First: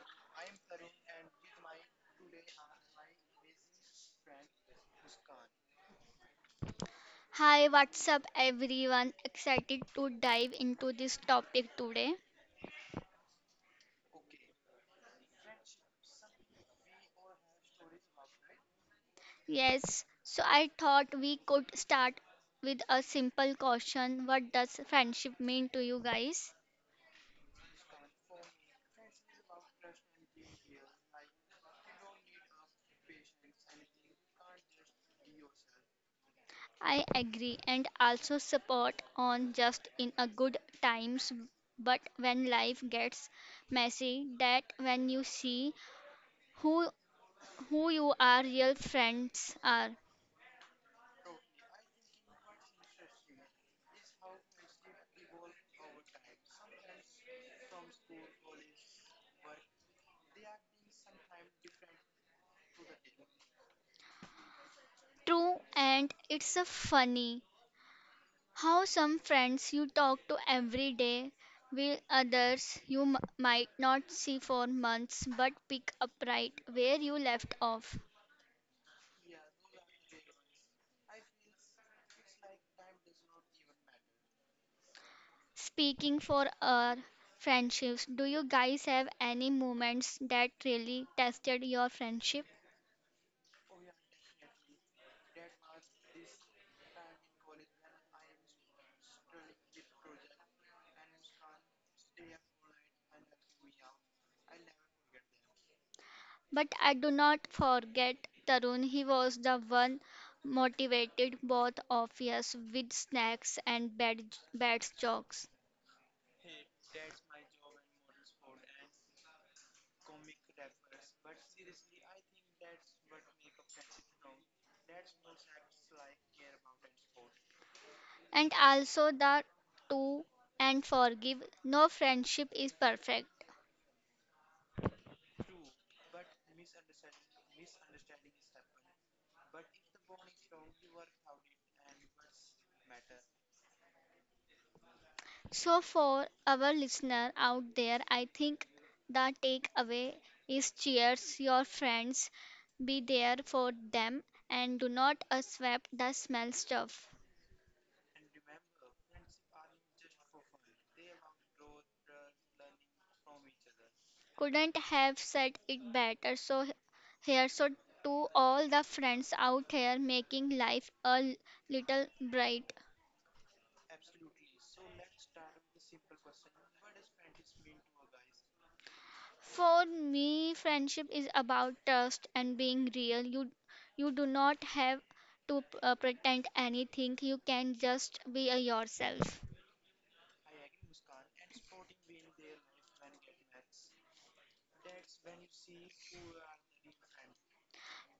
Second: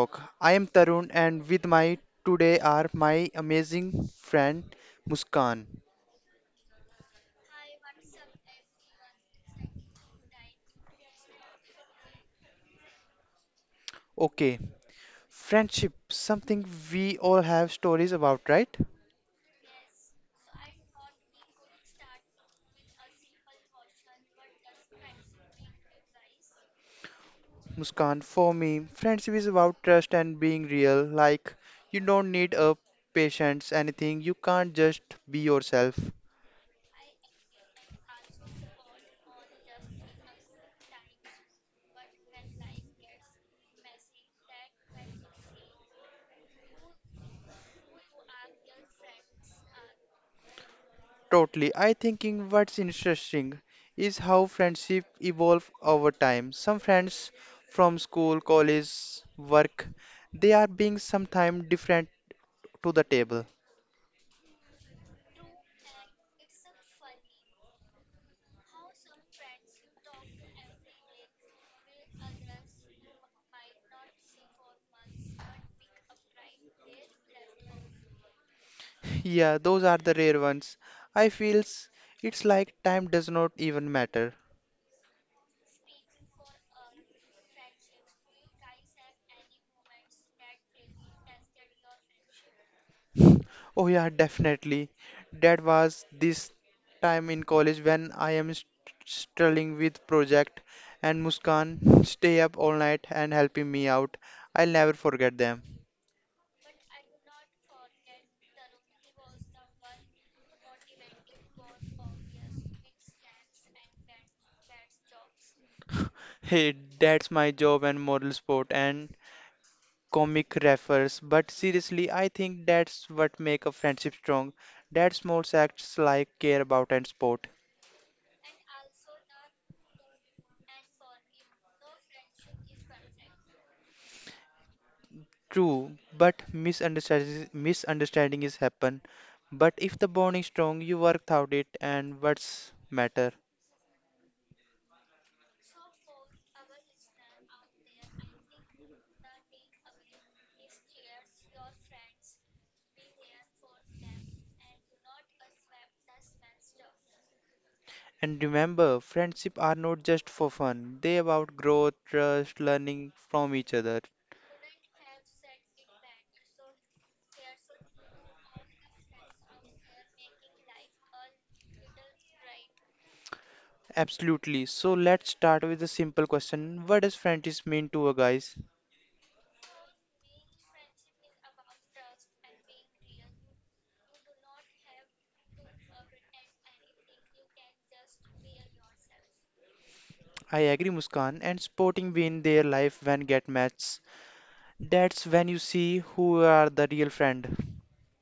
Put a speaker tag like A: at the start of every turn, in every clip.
A: Talk. I am Tarun and with my today are my amazing friend Muskan.
B: Hi, what's up, everyone? Excited to dive into this topic today.
A: Okay, friendship, something we all have stories about, right?
B: Yes, so I thought we could start with a simple question. What does friendship mean to you guys?
A: Muskan, for me, friendship is about trust and being real. Like, you don't need a patience, anything. You can't just be yourself.
B: I agree and also support on just in a good times, but when life gets messy, that when you see who who you are real friends are.
A: Totally. I thinking what's interesting is how friendship evolve over time. Some friends from school, college, work, they are being sometimes different to the table.
B: True, and it's a funny. How some friends you talk to every day, will others you might not see for months but pick up right where you left off.
A: Yeah, those are the rare ones. I feels it's like time does not even matter.
B: Speaking for our friendships, do you guys have any moments that really tested your friendship?
A: Oh yeah, definitely. That was this time in college when struggling with project and Muskan stay up all night and helping me out. I'll never forget them.
B: But I do not forget Tarun, he was the one motivated both of us with snacks and bad jokes.
A: Hey, that's my job and moral support and comic refers. But seriously, I think that's what make a friendship strong. That small acts like care about and support.
B: And also the to and forgive. No friendship is perfect.
A: True, but misunderstanding is happen. But if the bond is strong, you work out it and what's matter.
B: So, for our listener out there, I think the takeaway is cheers your friends, be there for them, and do not the smell stuff.
A: And remember, friendship are not just for fun. They about growth, trust, learning from each other.
B: Couldn't have said it better. So, here, so to all the friends out here making life a little bright.
A: Absolutely. So let's start with a simple question. What does friendship mean to a guys?
B: For me, friendship is about trust and being real. You do not have to pretend anything. You can just be yourself.
A: I agree, Muskan. And sporting win their life when get matched. That's when you see who are the real friend.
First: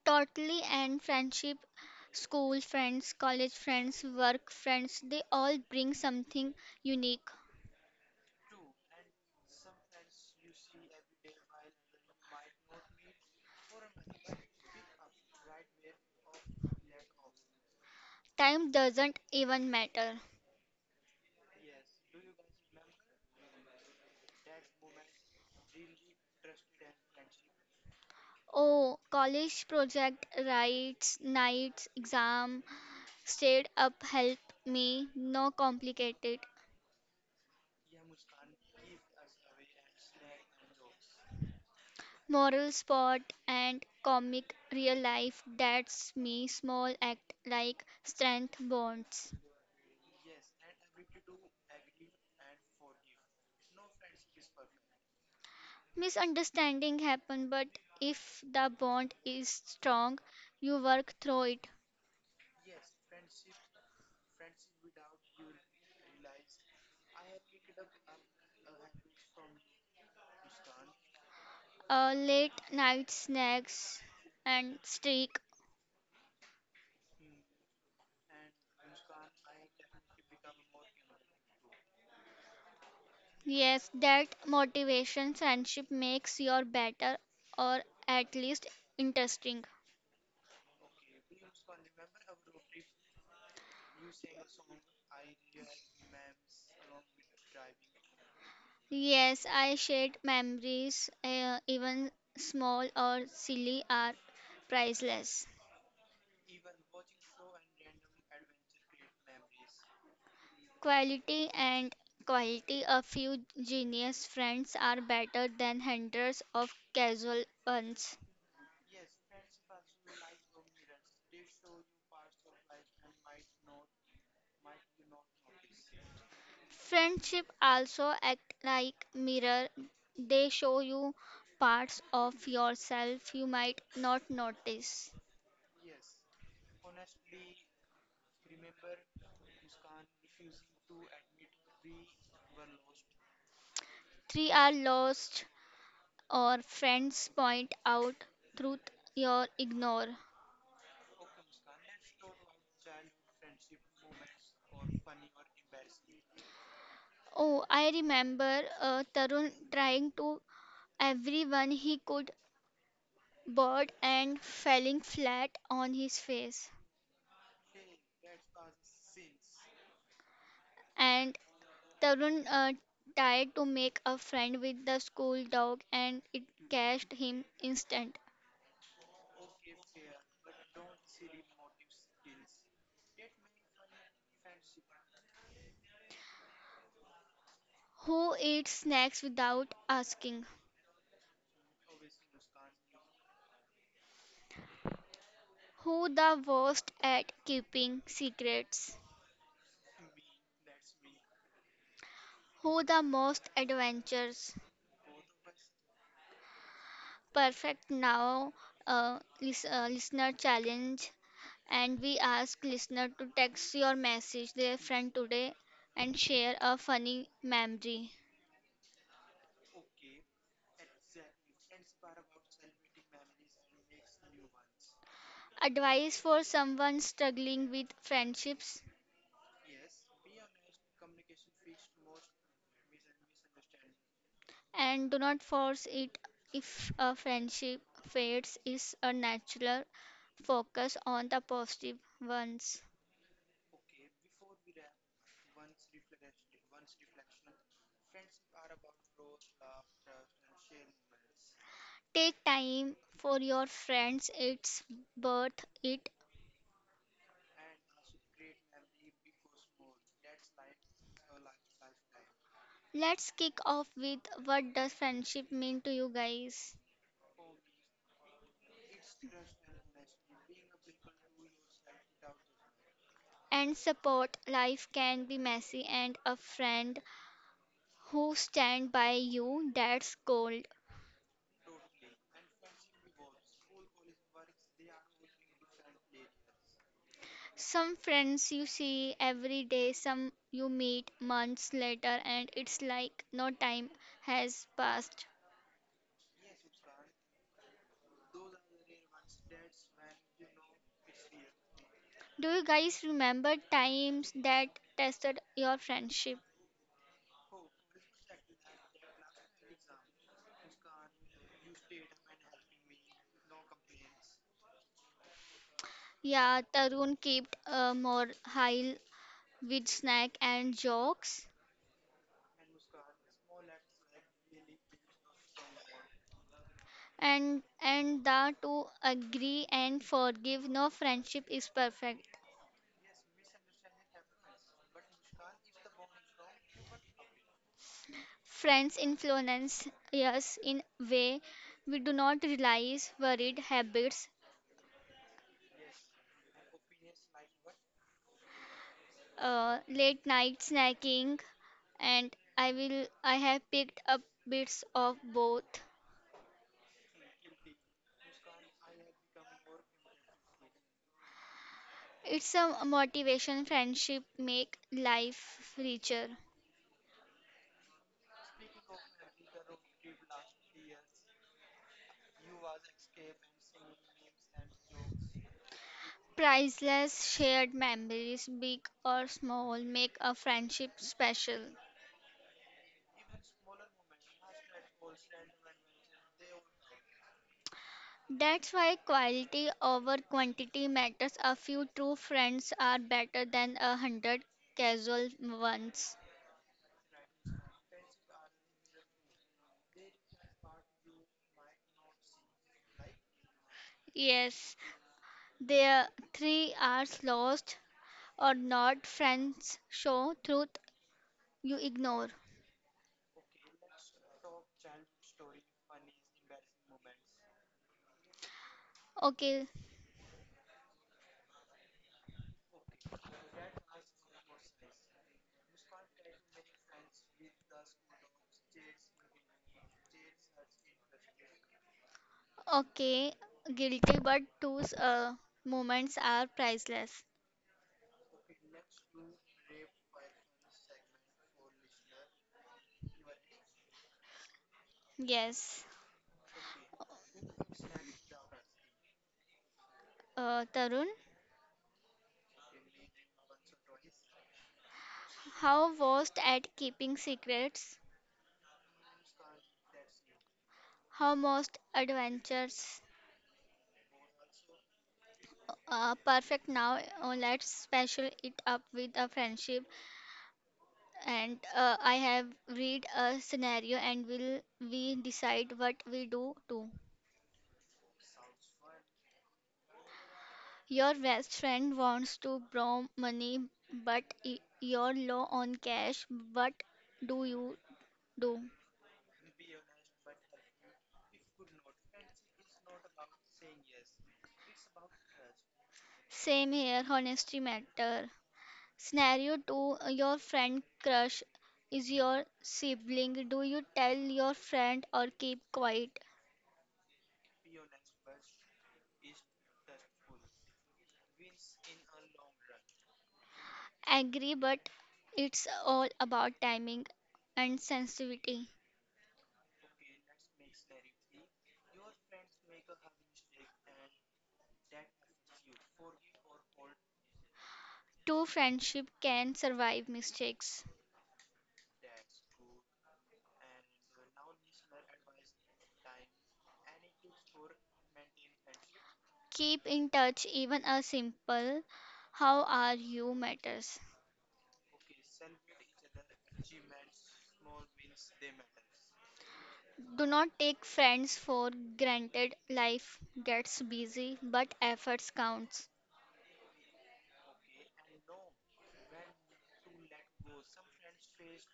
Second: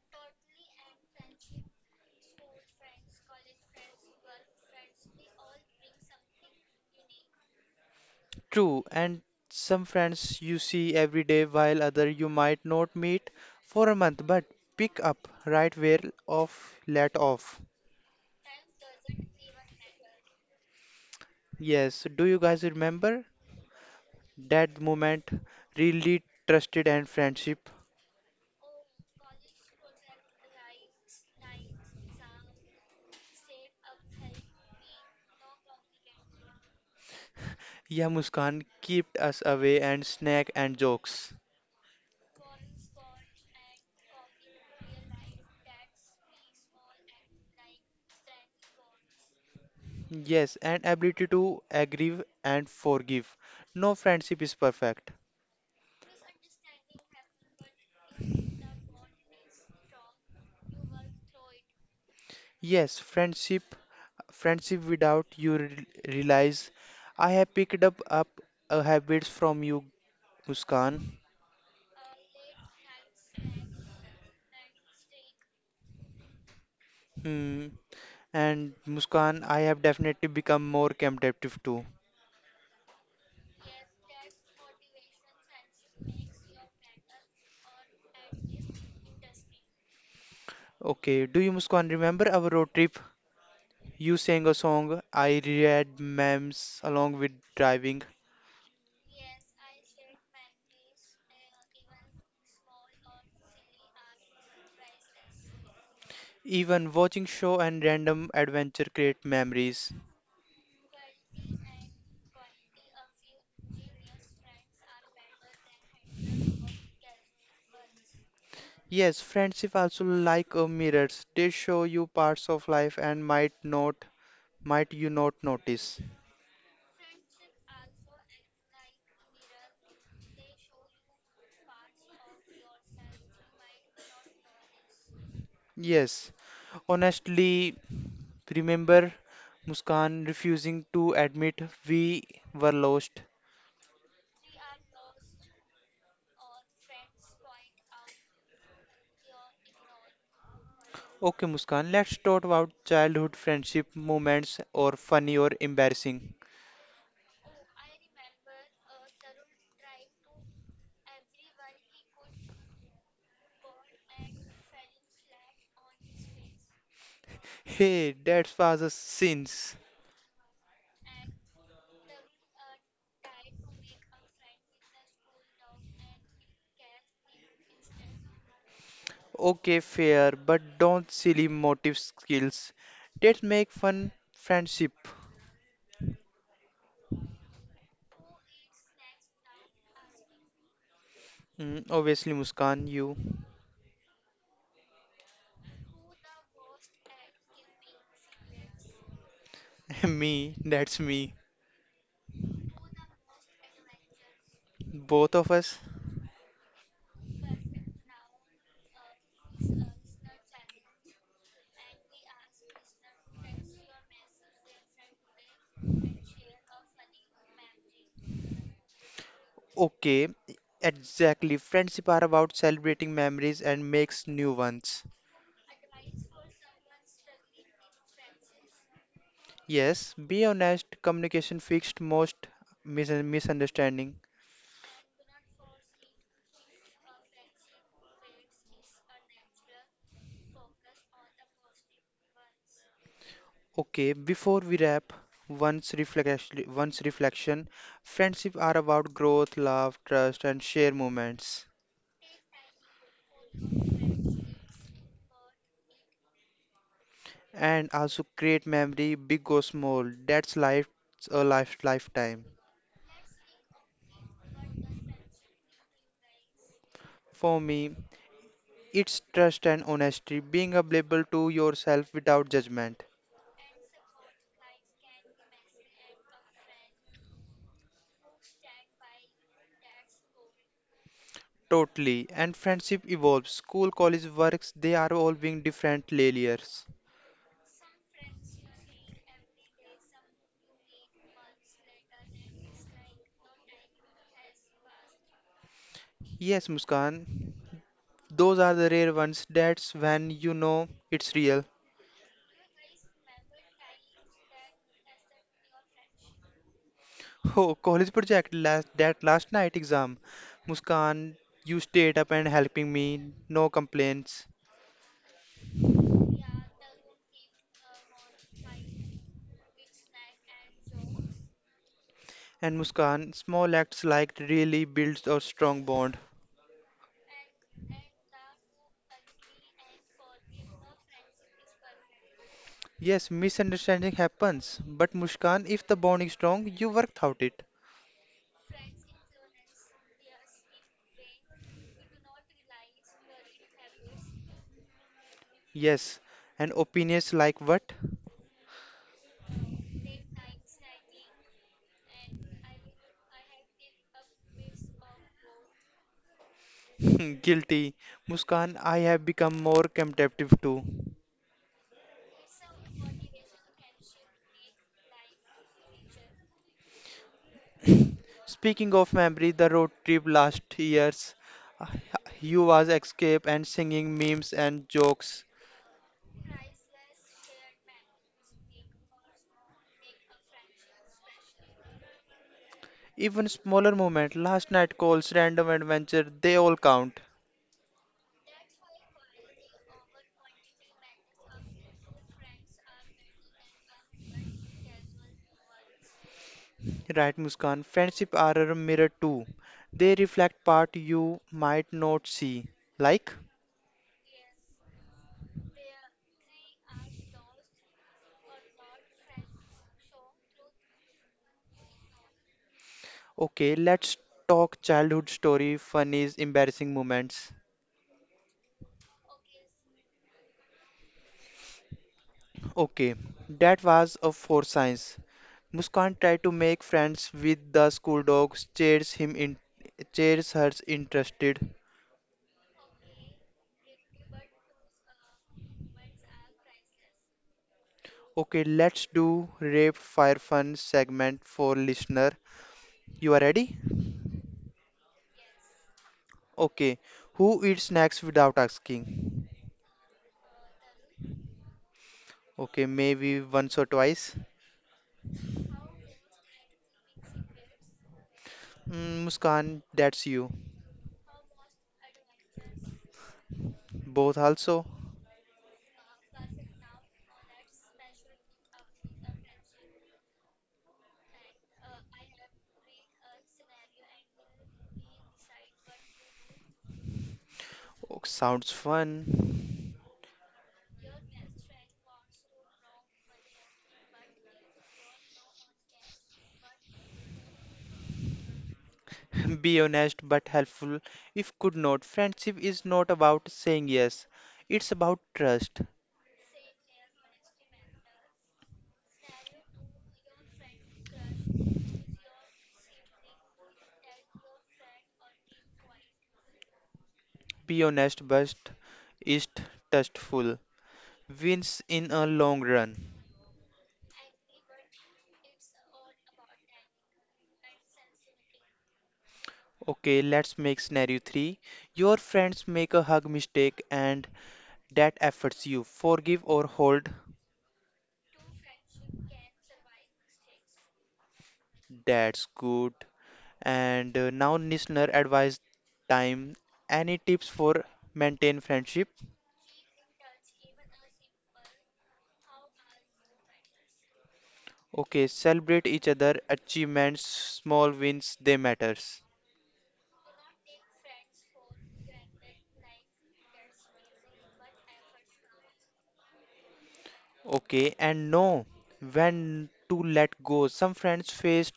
B: Totally, and friendship, school friends, college friends, work friends, they all bring something unique.
A: True, and some friends you see every day while other you might not meet for a month, but pick up right where off let off.
B: Time doesn't even matter.
A: Yes, do you guys remember that moment? Really trusted and friendship.
B: Oh, college project, rights, nights, exam, stayed up, help me, no complicated.
A: Yeah, Muskan kept us away and snack and jokes.
B: Moral spot and comic real life, that's me small act like strength bonds.
A: Yes, and ability to agree and forgive. No friendship is perfect.
B: Misunderstanding happen, but if the bond is strong you work through it.
A: Yes, friendship without realize. I have picked up habits from you, Muskan.
B: Late night snacks and streak.
A: Hmm. And Muskan, I have definitely become more competitive too.
B: Yes, that motivation friendship makes your better, or at least interesting.
A: Okay, do you Muskan remember our road trip? You sang a song, I read memes along with driving.
B: Yes, I shared memories, even small or silly, are priceless.
A: Even watching show and random adventure create memories.
B: Quality and quality, a few genius friends are better than hundreds of casual ones.
A: Yes, friendship also like a mirrors. They show you parts of life and might not might you not notice.
B: Friendship also act like mirror. They show you parts of yourself you might not notice.
A: Yes, honestly, remember Muskan refusing to admit we were lost.
B: Three are lost or friends point out truth you ignore.
A: Okay, Muskan, let's talk about childhood friendship moments or funny or embarrassing.
B: Oh, I remember Tarun trying to everyone he could bird and falling flat on his face.
A: Hey, that was a sins.
B: And Tarun tried to make a friend with the school dog and it catched him instant.
A: Okay, fair, but don't silly motive skills. Let's make fun friendship.
B: Who eats snacks without asking?
A: Mm, obviously, Muskan, you,
B: Who the worst at keeping secrets?
A: me, that's me.
B: Who the most adventures?
A: Both of us.
B: Perfect now, listener challenge, and we ask listener to text your message their friend today and share a funny memory.
A: Okay, exactly. Friendship are about celebrating memories and makes new ones.
B: Advice for someone struggling with friendships,
A: Yes, be honest, communication fixed most misunderstanding.
B: and do not force it. If a friendship fades is a natural, focus on the positive ones.
A: Okay, before we wrap, once reflection, friendship are about growth, love, trust, and share moments,
B: Take time for your friends, it's worth it.
A: and also create memory, big or small. That's life, lifetime.
B: Let's kick off with, what does friendship mean to you guys?
A: For me, it's trust and honesty, being available to yourself without judgment.
B: And support, life can be messy and a friend who stand by you, that's gold.
A: Totally. And friendship evolves. School, college, works, they are all being different layers.
B: Some friends you see every day, some you meet months later and it's like no time has passed.
A: Yes, Muskan. Those are the rare ones. That's when you know it's real.
B: Do you guys remember times that tested your friendship?
A: Oh, college project last night exam. Muskan, you stayed up and helping me. No complaints.
B: Yeah, Tarun kept more high with snack and jokes.
A: And Muskan, small acts like really builds a strong bond.
B: And the to agree and forgive. No friendship is perfect.
A: Yes, misunderstanding happens, but Muskan, if the bond is strong, you worked out it.
B: Friends influence us in way we do not realize, worried habits.
A: Yes, and opinions like what?
B: Late night snacking, and I have picked up bits of both.
A: Guilty. Muskan, I have become more contemplative too.
B: It's a motivation, friendship make life richer.
A: Speaking of memory, the road trip last years, uh, you was escape and singing memes and jokes.
B: Priceless shared memories, big or small, make a friendship special.
A: Even smaller moment, last night calls, random adventure, they all count.
B: That's why quality over quantity matters. A few true friends are better than a hundred casual ones.
A: Right, Muskan, friendship are a mirror too. They reflect part you might not see. Like,
B: Yes, their 3 hours lost or not, friends show truth you ignore.
A: okay, let's talk childhood story, funnies, embarrassing moments.
B: Okay,
A: Okay, that was a four science. Muskan tried to make friends with the school dog, cheers him in, cheers her interested.
B: okay, guilty, but those moments are priceless.
A: Okay, let's do rape fire fun segment for listener. You are ready?
B: Yes,
A: Okay. Who eats snacks without asking?
B: Tarun,
A: Okay, maybe once or twice.
B: how worst at keeping secrets?
A: Mm, Muskan, that's you.
B: How most adventures?
A: Both also.
B: Perfect now. Let's special it up with a friendship, and I have read a scenario, and will we decide what we do too.
A: Oh, sounds fun.
B: Your best friend wants to borrow money, but you're low on cash. What do you do?
A: Be honest but helpful. If could not, friendship is not about saying yes. It's about trust.
B: Same here. Honesty matter. Scenario two. Your friend crush is your sibling. Do you tell your friend or keep quiet?
A: Be honest, but is tasteful. Wins in a long run.
B: Agree, but it's all about timing and sensitivity.
A: Okay, let's make scenario 3. Your friends make a hug mistake and that affects you. Forgive or hold.
B: Two friendship can survive mistakes.
A: That's good. And now listener advice time. Any tips for maintain friendship?
B: Keep in touch, even a simple how are you matters.
A: Okay, celebrate each other achievements, small wins, they matters.
B: Do not take friends for granted. Life gets busy, but efforts counts.
A: Okay, and know when to let go. Some friends face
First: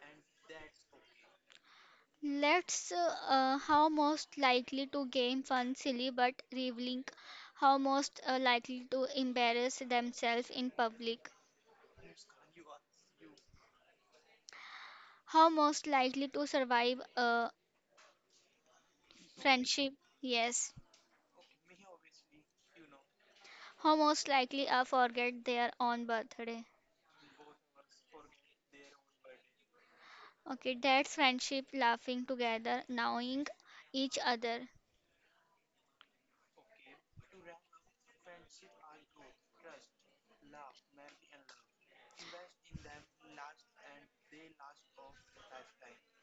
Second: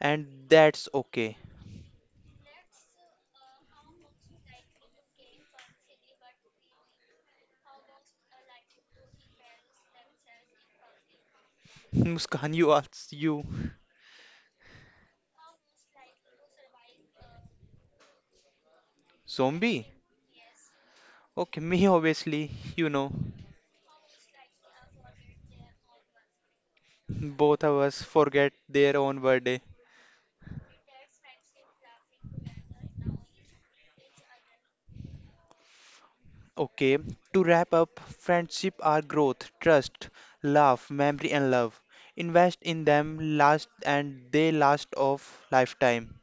A: and that's okay.
B: Let's how most likely to gain fun silly but revealing, how most likely to embarrass themselves in public.
A: Muskan, you asks you,
B: How most likely to survive a
A: zombie?
B: friendship? Yes.
A: Okay, me obviously, you know,
B: How most likely are forget their own birthday?
A: both of us forget their own birthday.
B: Okay, that's friendship, laughing together, knowing each other.
A: Okay, to wrap up, friendship are growth, trust, love, memory, and love. Invest in them last and they last of lifetime.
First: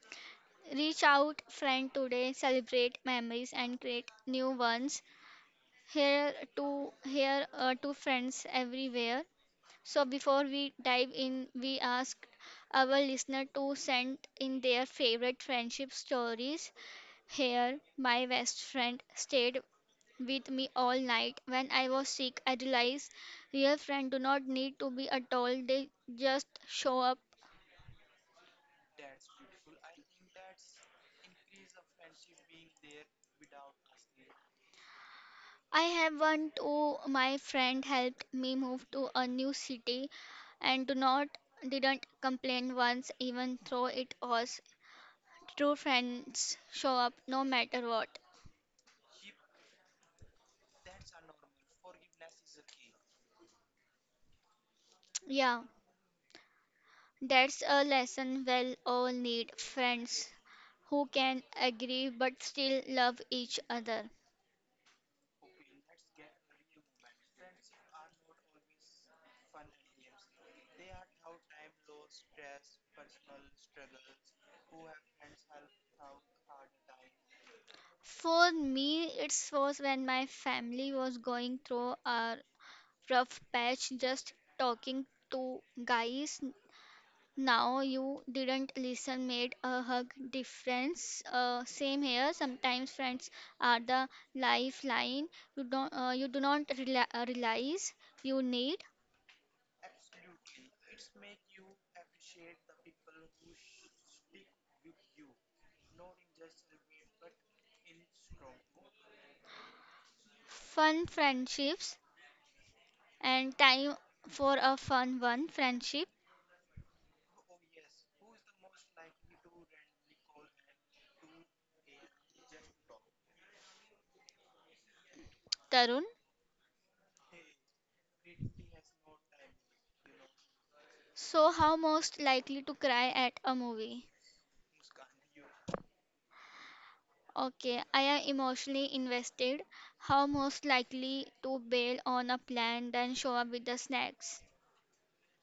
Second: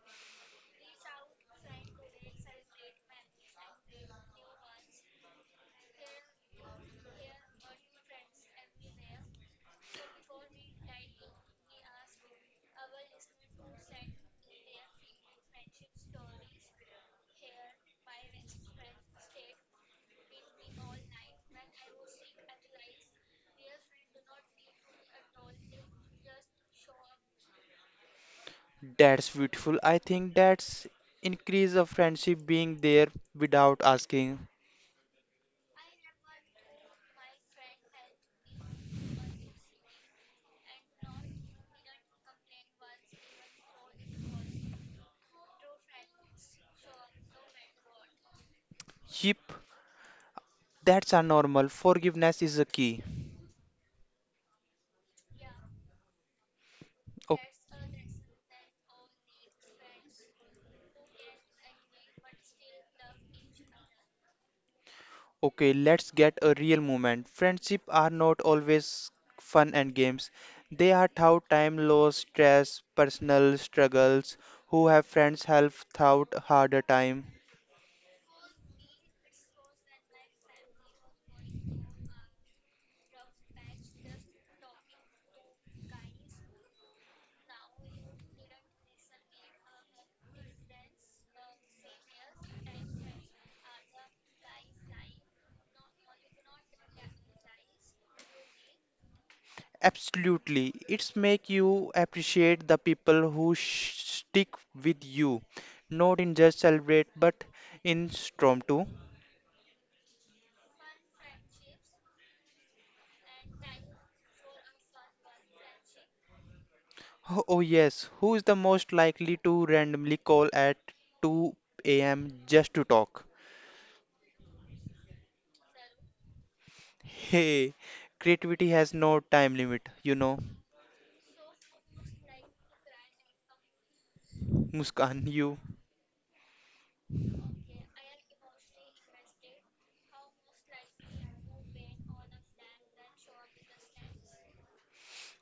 B: Reach out friend today, celebrate memories and create new ones. Here to here to friends everywhere. So before we dive in, we asked our listener to send in their favorite friendship stories. Here, my best friend stayed with me all night. When I was sick, I realized real friends do not need to be at all, they just show up.
A: That's beautiful. I think that's increase of friendship being there without asking.
B: I have one too. My friend helped me move to a new city and do not didn't complain once, even though it was true friends show up no matter what.
A: Yep, that's a normal. Forgiveness is a key.
B: Yeah,
A: O-
B: that's a lesson, we'll all need friends who can agree but still love each other.
A: Okay, let's get a real moment. Friendship are not always fun and games. They are through time loss, stress, personal struggles, who have friends help throughout harder time.
B: For me, it was when my family was going through a rough patch, just talking to guys. Now you didn't listen made a hug difference. Same here. Sometimes friends are the lifeline. You don't. You do not realize you need
A: Absolutely. It's make you appreciate the people stick with you, not in just celebrate but in storm too.
B: fun friendships, and time for a fun one friendship.
A: Oh, oh, yes, who is the most likely to randomly call at 2 a.m. just to talk?
B: Tarun.
A: Hey, creativity has no time limit, you know.
B: So how most likely to cry at a movie?
A: Muskan, you.
B: Okay, I am emotionally invested. How most likely to bail on a plan than show up with the snacks?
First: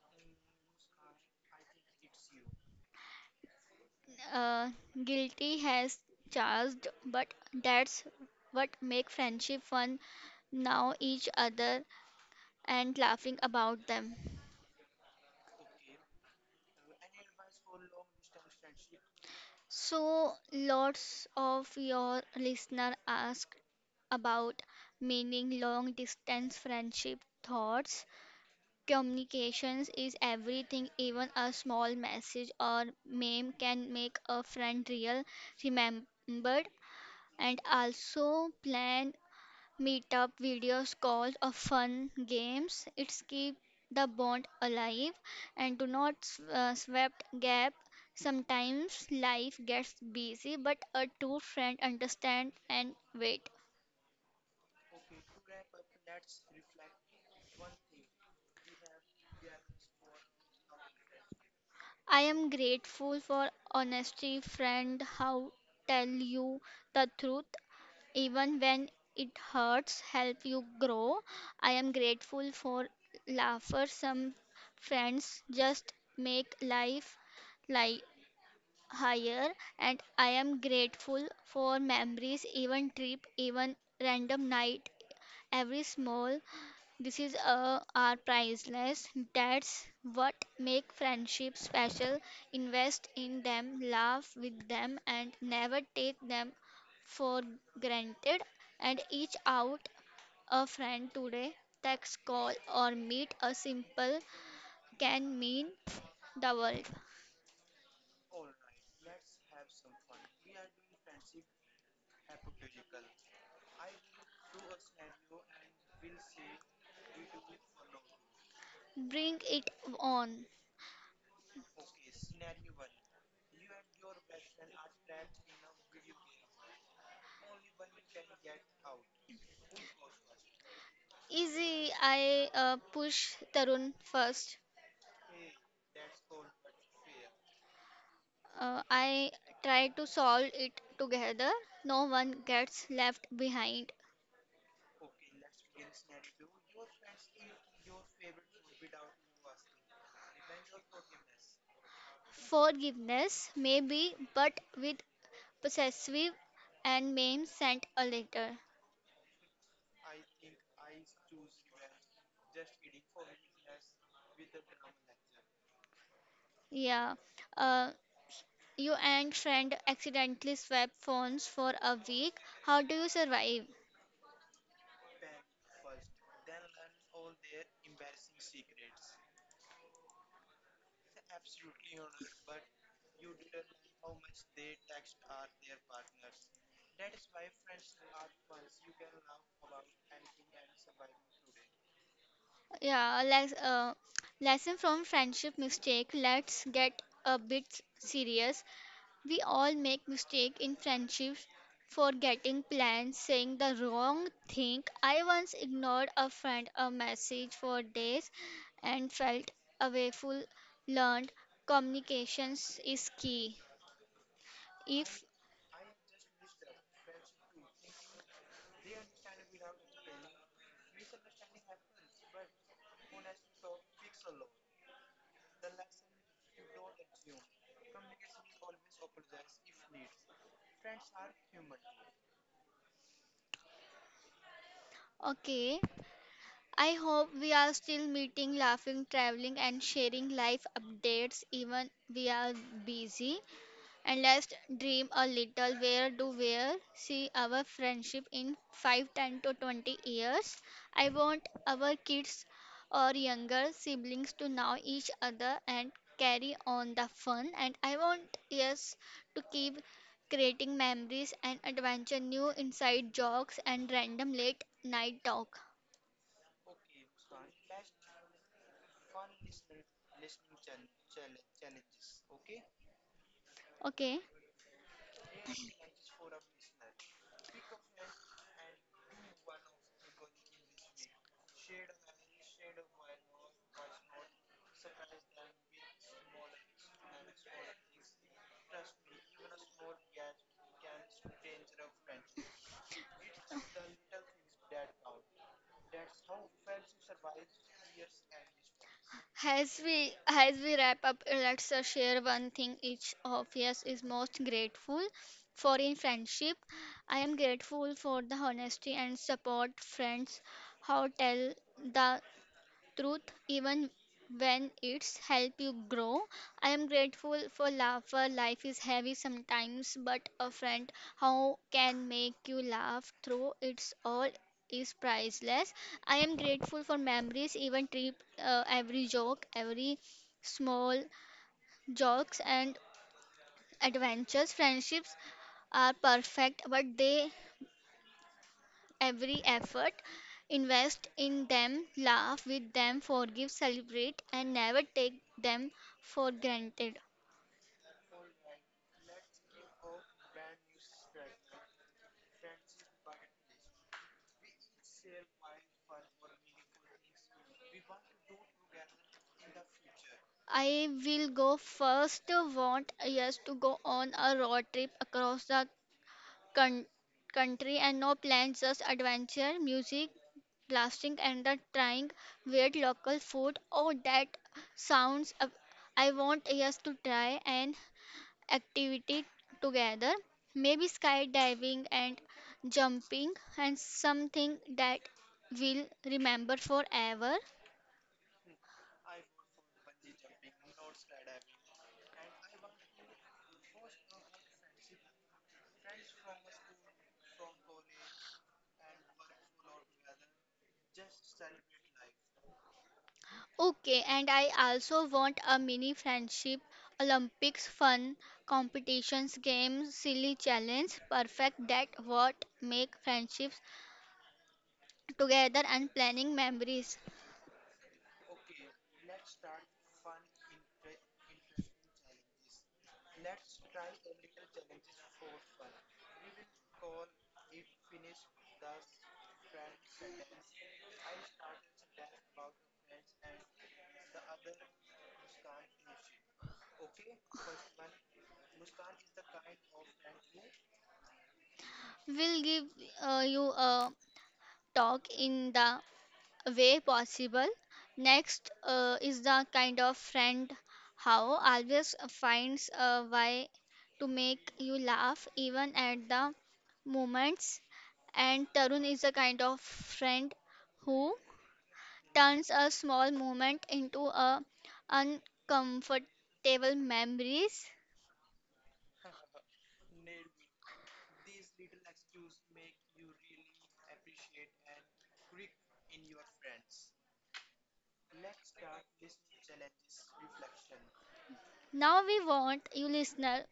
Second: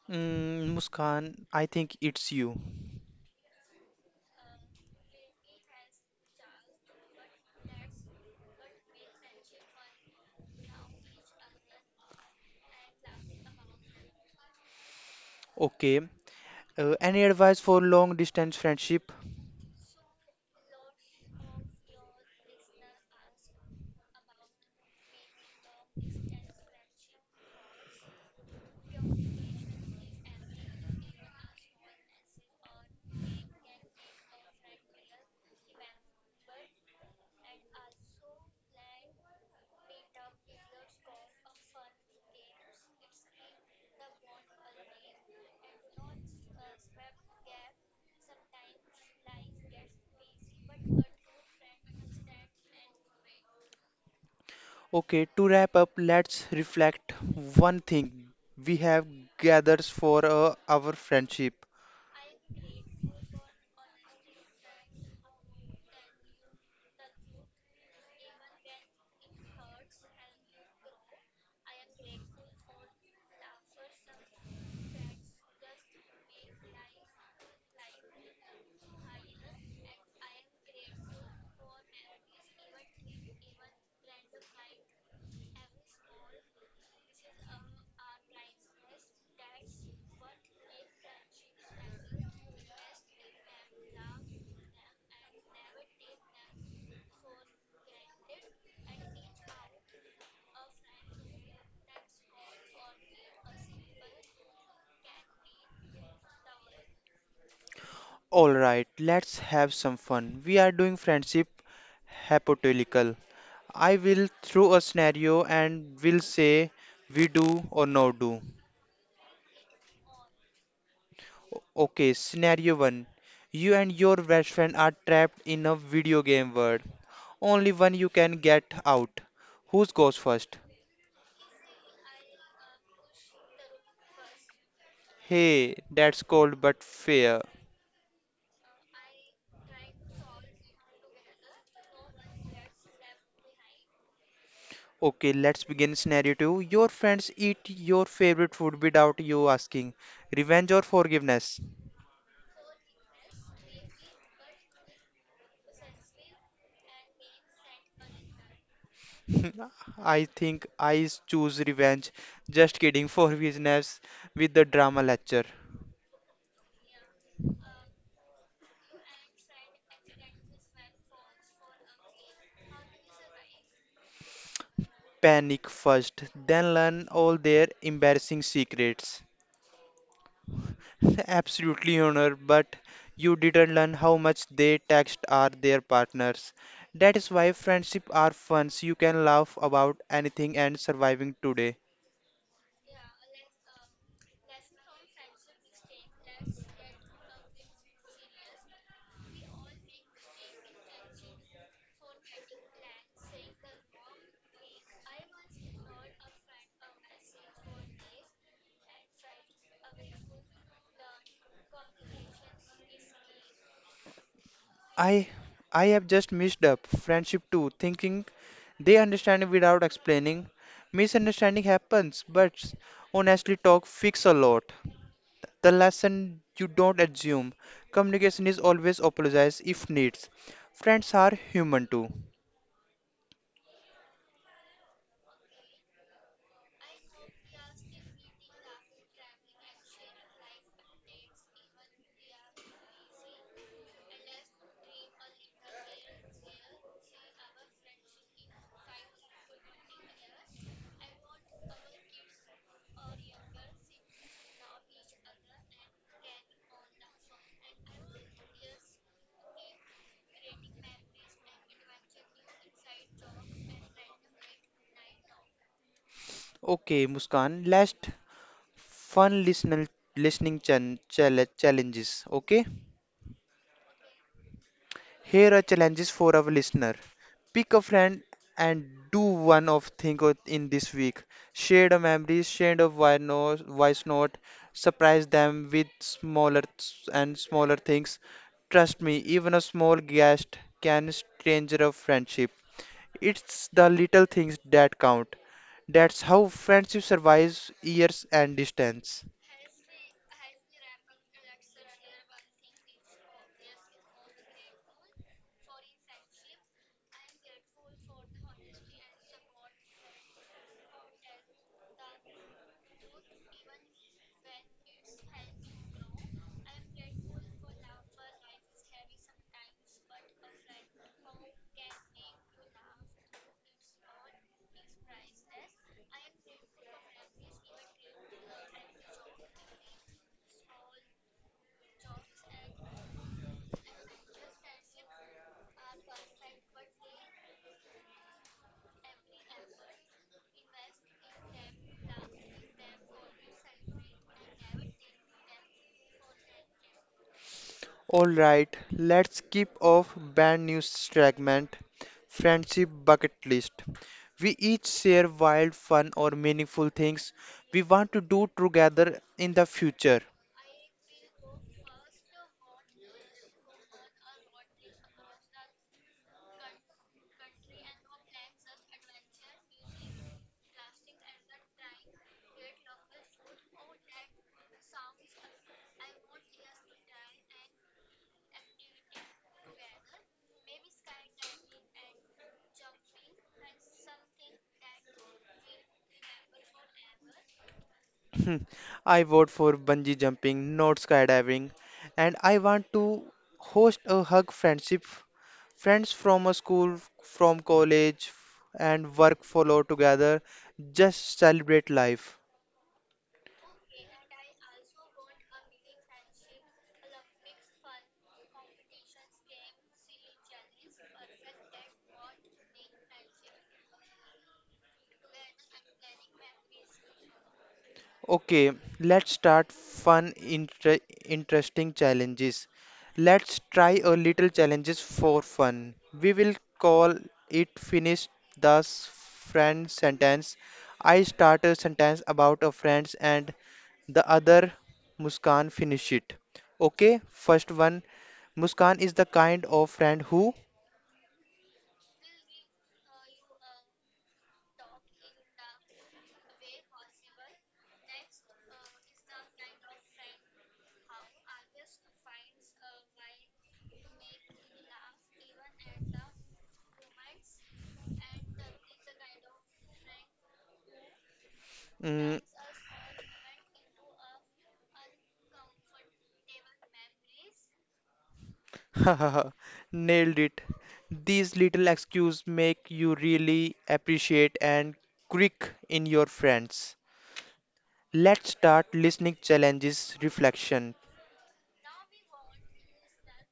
A: Mm, Muskan, I think it's you.
B: Uh, Guilty has charged, but that's what make friendship fun, now each other and laughing about them.
A: Okay. Any advice for long distance friendship?
B: So lots of your listener ask about meaning long distance friendship thoughts. Communications is everything, even a small message or meme can make a friend real, remembered, and also plan meetup videos, calls, or fun games. It's keep the bond alive and do not swept gap. Sometimes life gets busy, but a true friend understand and wait.
A: Okay, to wrap up, let's reflect one thing we have gathers for our friendship.
B: I am grateful for honesty, friend. How tell you the truth even when it hurts, help you grow. I am grateful for laughter. Some friends just make life like higher, and I am grateful for memories, even trip, even random night. Every small this is are priceless. That's what make friendships special. Invest in them, laugh with them, and never take them for granted. And each out a friend today. Text, call, or meet a simple can mean the world.
A: All right, let's have some fun. We are doing friendship hypothetical. I will throw a scenario and will say we do or no do.
B: Bring it on.
A: Okay, scenario 1. You and your best friend are trapped in a video game world. Only one you can get out. Whose goes first?
B: Easy. I push Tarun first.
A: Hey, that's cold but fair.
B: I try to solve it together. No one gets left behind.
A: Okay, let's begin scenario 2. Your friends eat your favorite food without you asking. Revenge or forgiveness?
B: Forgiveness, maybe, but with possessive and maim sent a letter.
A: I think I choose revenge. Just kidding, forgiveness with the drama lecture.
B: Yeah. Uh, you and friend accidentally swap phones for a week. How do you survive?
A: Panic first, then learn all their embarrassing secrets. Absolutely honor, but you didn't learn how much they text are their partners. That is why friendship are fun. You can laugh about anything and surviving today.
B: Yeah. Lesson from friendship mistake. Let's get a bit serious. We all make mistakes in friendships, forgetting plans, saying the wrong thing. I once ignored a friend a message for days and felt awful. Learned communications is key. If
A: I I have just missed up friendship too, thinking they understand without explaining. Misunderstanding happens, but honestly talk fix a lot. The lesson you don't assume communication is always apologize if needs friends are human too.
B: okay, I hope we are still meeting, laughing, traveling and sharing life updates even we are busy. And let's dream a little, where do we see our friendship in 5, 10, to 20 years? I want our kids or younger siblings to know each other and carry on the fun. And I want us to keep creating memories and adventure new inside jokes and random late night talk.
A: Okay Muskan, last fun listening challenges, okay.
B: Okay.
A: Here are challenges for our listener. Pick a friend and do one of thing in this week. Share the memories, share the voice note, surprise them with smaller s- and smaller things. Trust me, even a small guest can stranger a friendship. It's the little things that count. That's how friendship survives years and distance.
B: As we wrap up, let's share one thing each of us is most grateful for in friendship. I am grateful for the honesty and support friends, how tell the truth even when it's help you grow. I am grateful for laugh. For life is heavy sometimes, but a friend how can make you laugh through it's all is priceless. I am grateful for memories, even trip, every joke, every small jokes and adventures. Friendships are perfect, but they every effort, invest in them, laugh with them, forgive, celebrate, and never take them for granted.
A: All right, let's keep off band news segment, friendship bucket list. We each share wild, fun, or meaningful things we want to do together in the future.
B: I will go first. Want us to go on a road trip across the coun- country and no plans, just adventure, music, blasting, and the trying weird local food. Oh, that sounds. I want us to try and activity together, maybe skydiving and jumping, and something that we'll remember forever.
A: Hmm, I vote for bungee jumping, not skydiving, and I want to host a hug friendship friends from a school, from college, and work follow together. Just celebrate life.
B: Okay, and I also want a mini friendship Olympics, fun competitions, games, silly challenge, perfect that what make friendships together and planning memories,
A: Okay, let's start fun, interesting challenges. Let's try a little challenges for fun. We will call it finish the friend sentence. I start a sentence about a friend and the other Muskan finish it. Okay, first one. Muskan is the kind of friend who
B: will give you a talk in the way possible. Next is the kind of friend how always finds a way to make you laugh even at the moments. And Tarun is the kind of friend who
A: mm,
B: turns a small moment into a uncomfortable memories.
A: nailed it. These little excuses make you really appreciate and quick in your friends. Let's start listening challenges reflection.
B: Now we want you listener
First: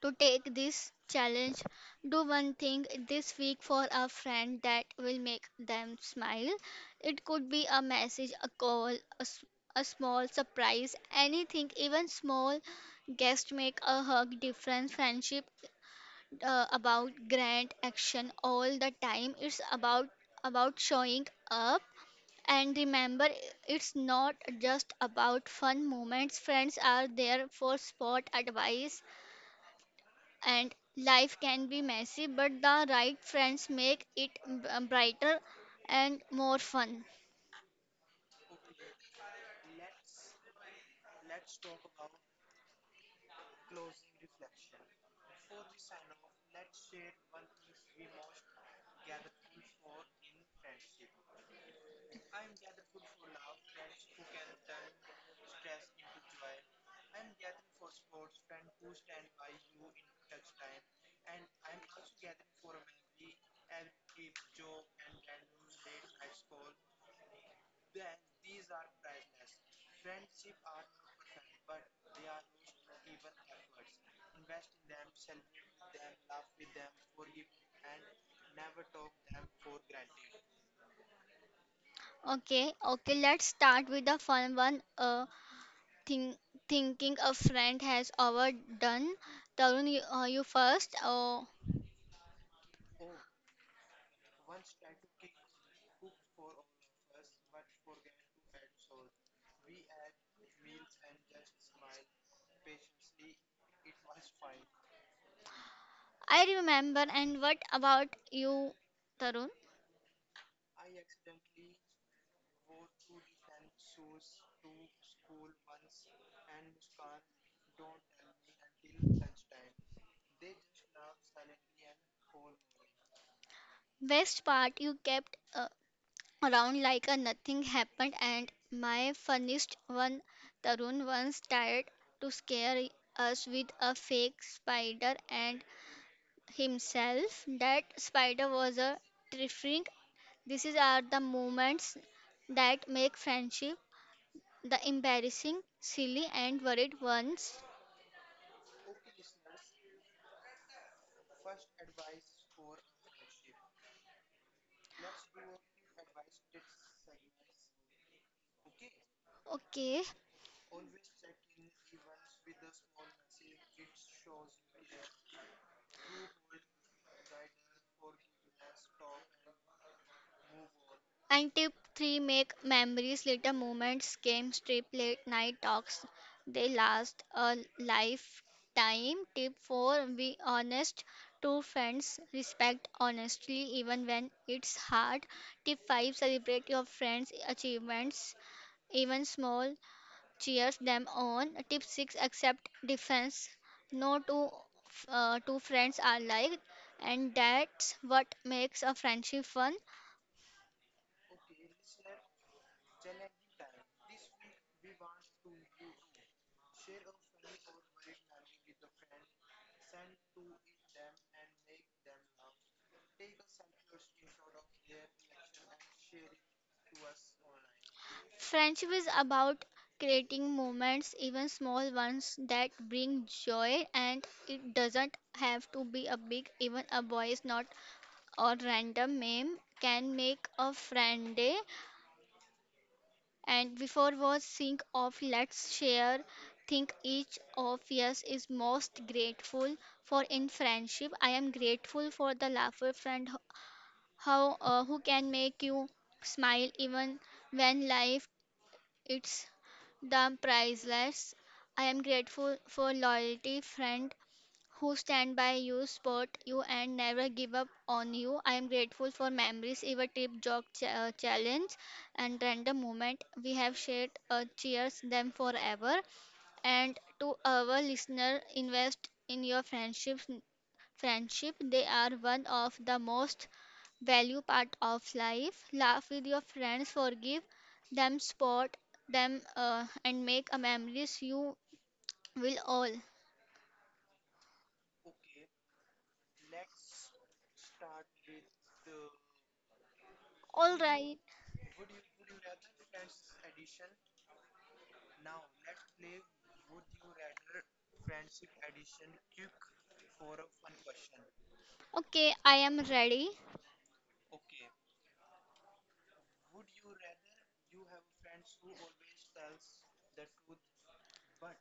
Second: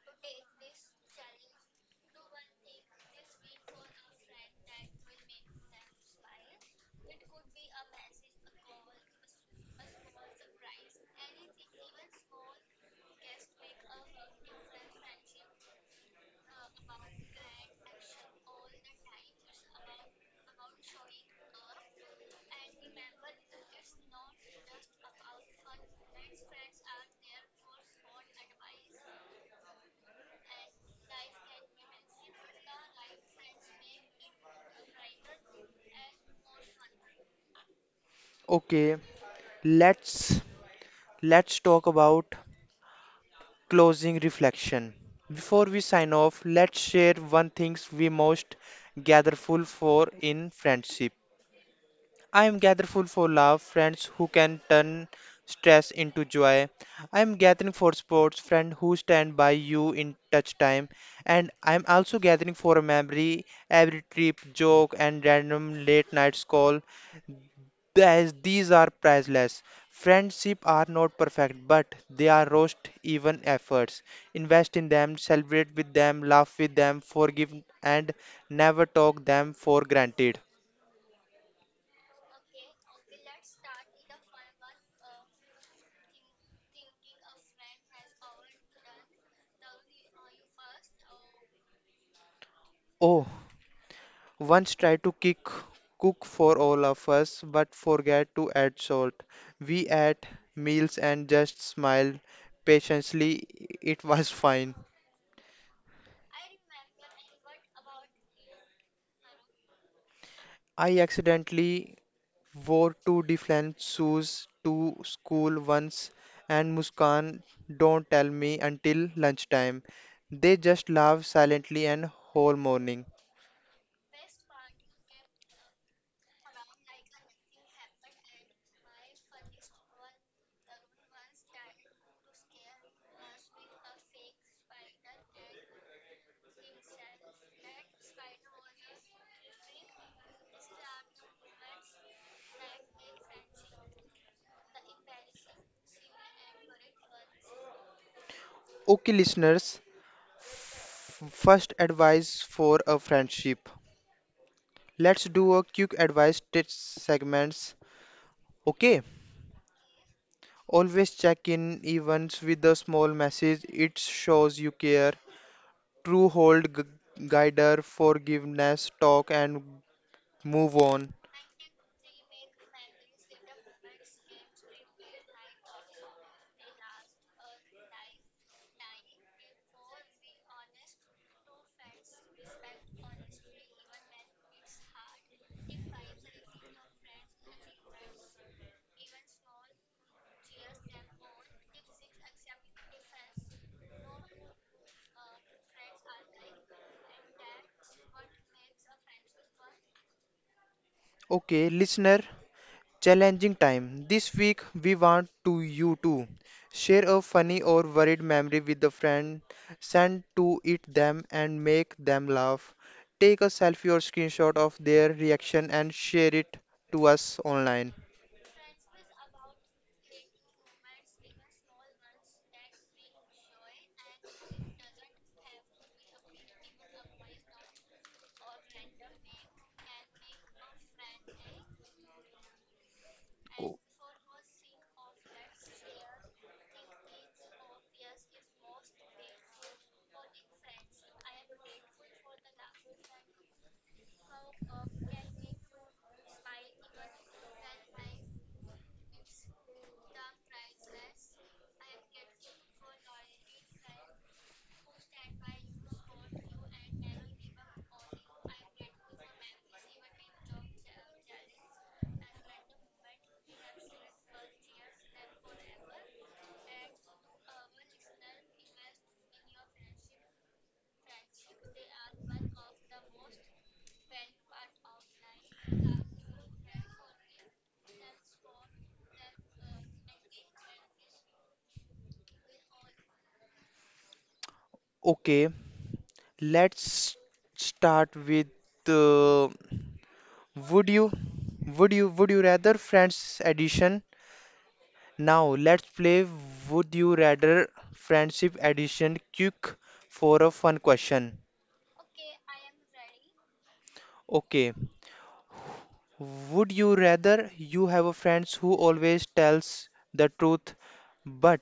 B: to take this challenge. Do one thing this week for a friend that will make them smile. It could be a message, a call, a, s- a small surprise, anything, even small gest make a hug difference. Friendship about grand action all the time. It's about showing up and remember it's not just about fun moments, friends are there for sport advice and life can be messy, but the right friends make it brighter and more fun.
A: Okay, let's let's talk about closing reflection. Before we sign off, let's share one things we most gatherful for in friendship. I am grateful for love, friends who can turn stress into joy. I am gathering for sports, friends who stand by you in touch time. And I am also gathering for a memory, every trip, joke, and random late night call. These are priceless. Friendship are not perfect, but they are roast even efforts. Invest in them, celebrate with them, laugh with them, forgive and never talk them for granted.
B: Okay, okay, let's start with the fun one. Think, Thinking a friend has overdone. Tarun, you, you first. Oh,
A: Oh, Once tried to kick, cook for all of us, but forgot to add salt. We ate meals and just smiled patiently. It was fine.
B: I remember. And what about you, Tarun?
A: I accidentally wore two different shoes to school once, and Muskan don't tell me until lunchtime. They just laugh silently and whole morning.
B: Best part you kept. Around like a nothing happened, and my funniest one, Tarun once tried to scare us with a fake spider and himself that spider was a terrifying. These are the moments that make friendship the embarrassing, silly and worried ones.
A: Okay, listeners, first advice for a friendship. Let's do a quick advice tips segments. Okay.
B: Okay.
A: Always check in events with a small message. It shows you care. True hold guider forgiveness talk and move on.
B: And tip 3, make memories, little moments, games, trip, late night talks. They last a lifetime. Tip 4, be honest to friends. Respect honestly even when it's hard. Tip 5, celebrate your friends' achievements, even small. Cheers them on. Tip 6, accept difference. No two friends are like, and that's what makes a friendship fun.
A: Okay, listener, challenging time. This week we want to you to share a funny or worried memory with a friend, send to it them and make them laugh. Take a selfie or screenshot of their reaction and share it to us online.
B: Friendship is about creating moments, even small ones, that bring joy, and it doesn't have to be a big, even a voice note or random meme can make a friend day.
A: O-
B: And before was think of, let's share. Think each of us is most grateful for in friendship. I am grateful for the laughter friend who- how who can make you smile even when life it's the priceless. I am grateful for loyalty friend who stand by you, support you, and never give up on you. I am grateful for memories, even trip, jog, challenge, and random moment we have shared. Cheers them forever. And to our listener, invest in your friendships. Friendship, they are one of the most value part of life. Laugh with your friends, forgive them, support them, and make a memories you will all.
A: Okay, let's start with uh,
B: All
A: would you
B: right.
A: would you would you rather friends edition. Now let's play would you rather friendship edition quick for a fun question.
B: Okay, I am ready.
A: Okay, would you rather you have a friends who always tells the truth but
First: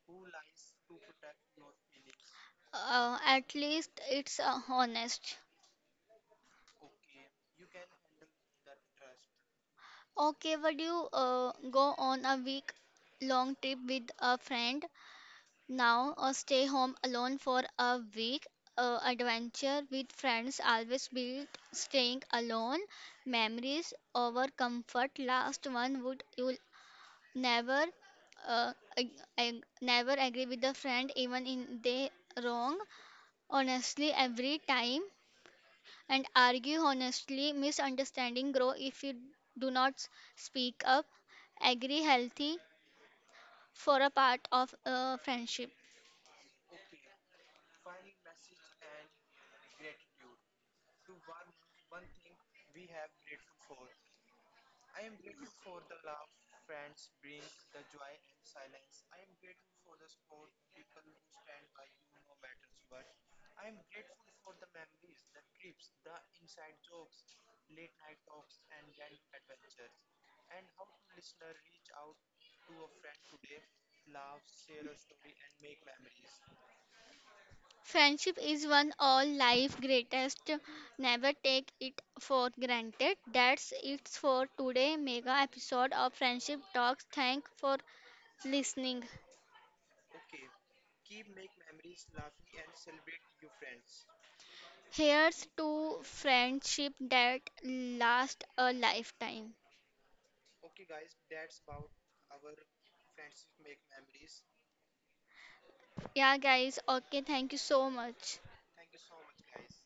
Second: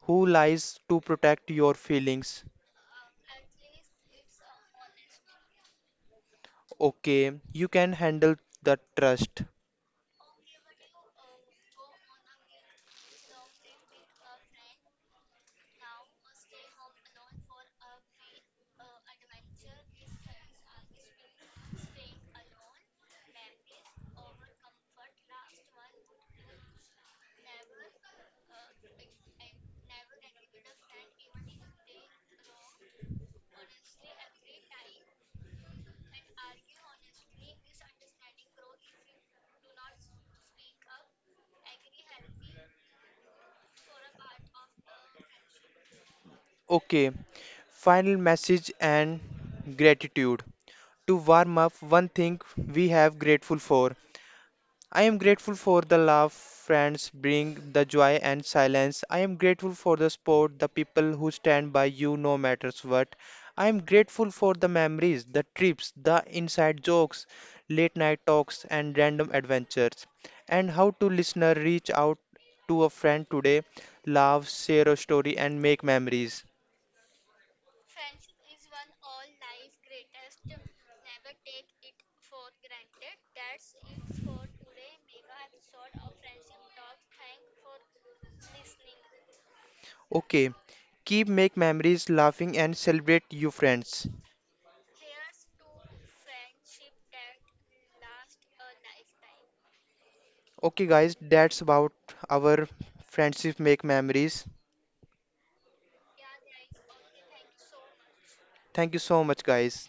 A: who lies to protect your feelings?
B: At least it's honest.
A: Okay, you can handle the trust.
B: Okay, would you go on a week long trip with a friend? Now, or stay home alone for a week. Adventure with friends always beat staying alone. Memories over comfort. Last one, would you'll never, never agree with the friend even in they wrong. Honestly, every time and argue honestly. Misunderstanding grow if you do not speak up. Agree healthy for a part of friendship.
A: Okay, final message and gratitude. To warm up, one thing we have grateful for. I am grateful for the love friends bring, the joy and silence. I am grateful for the support, the people who stand by you no matters what. I am grateful for the memories, the trips, the inside jokes, late night talks and random adventures. And how to listener reach out to a friend today, laugh, share a story and make memories.
B: Friendship is one all life greatest. Never take it for granted. That's it for today mega episode of Friendship Talks. Thank for listening.
A: Okay, keep make memories laughing and celebrate you friends.
B: Here's to friendship that last a lifetime.
A: Okay guys, that's about our friendship make memories.
B: Yeah guys, okay, thank you so much.
A: Thank you so much guys.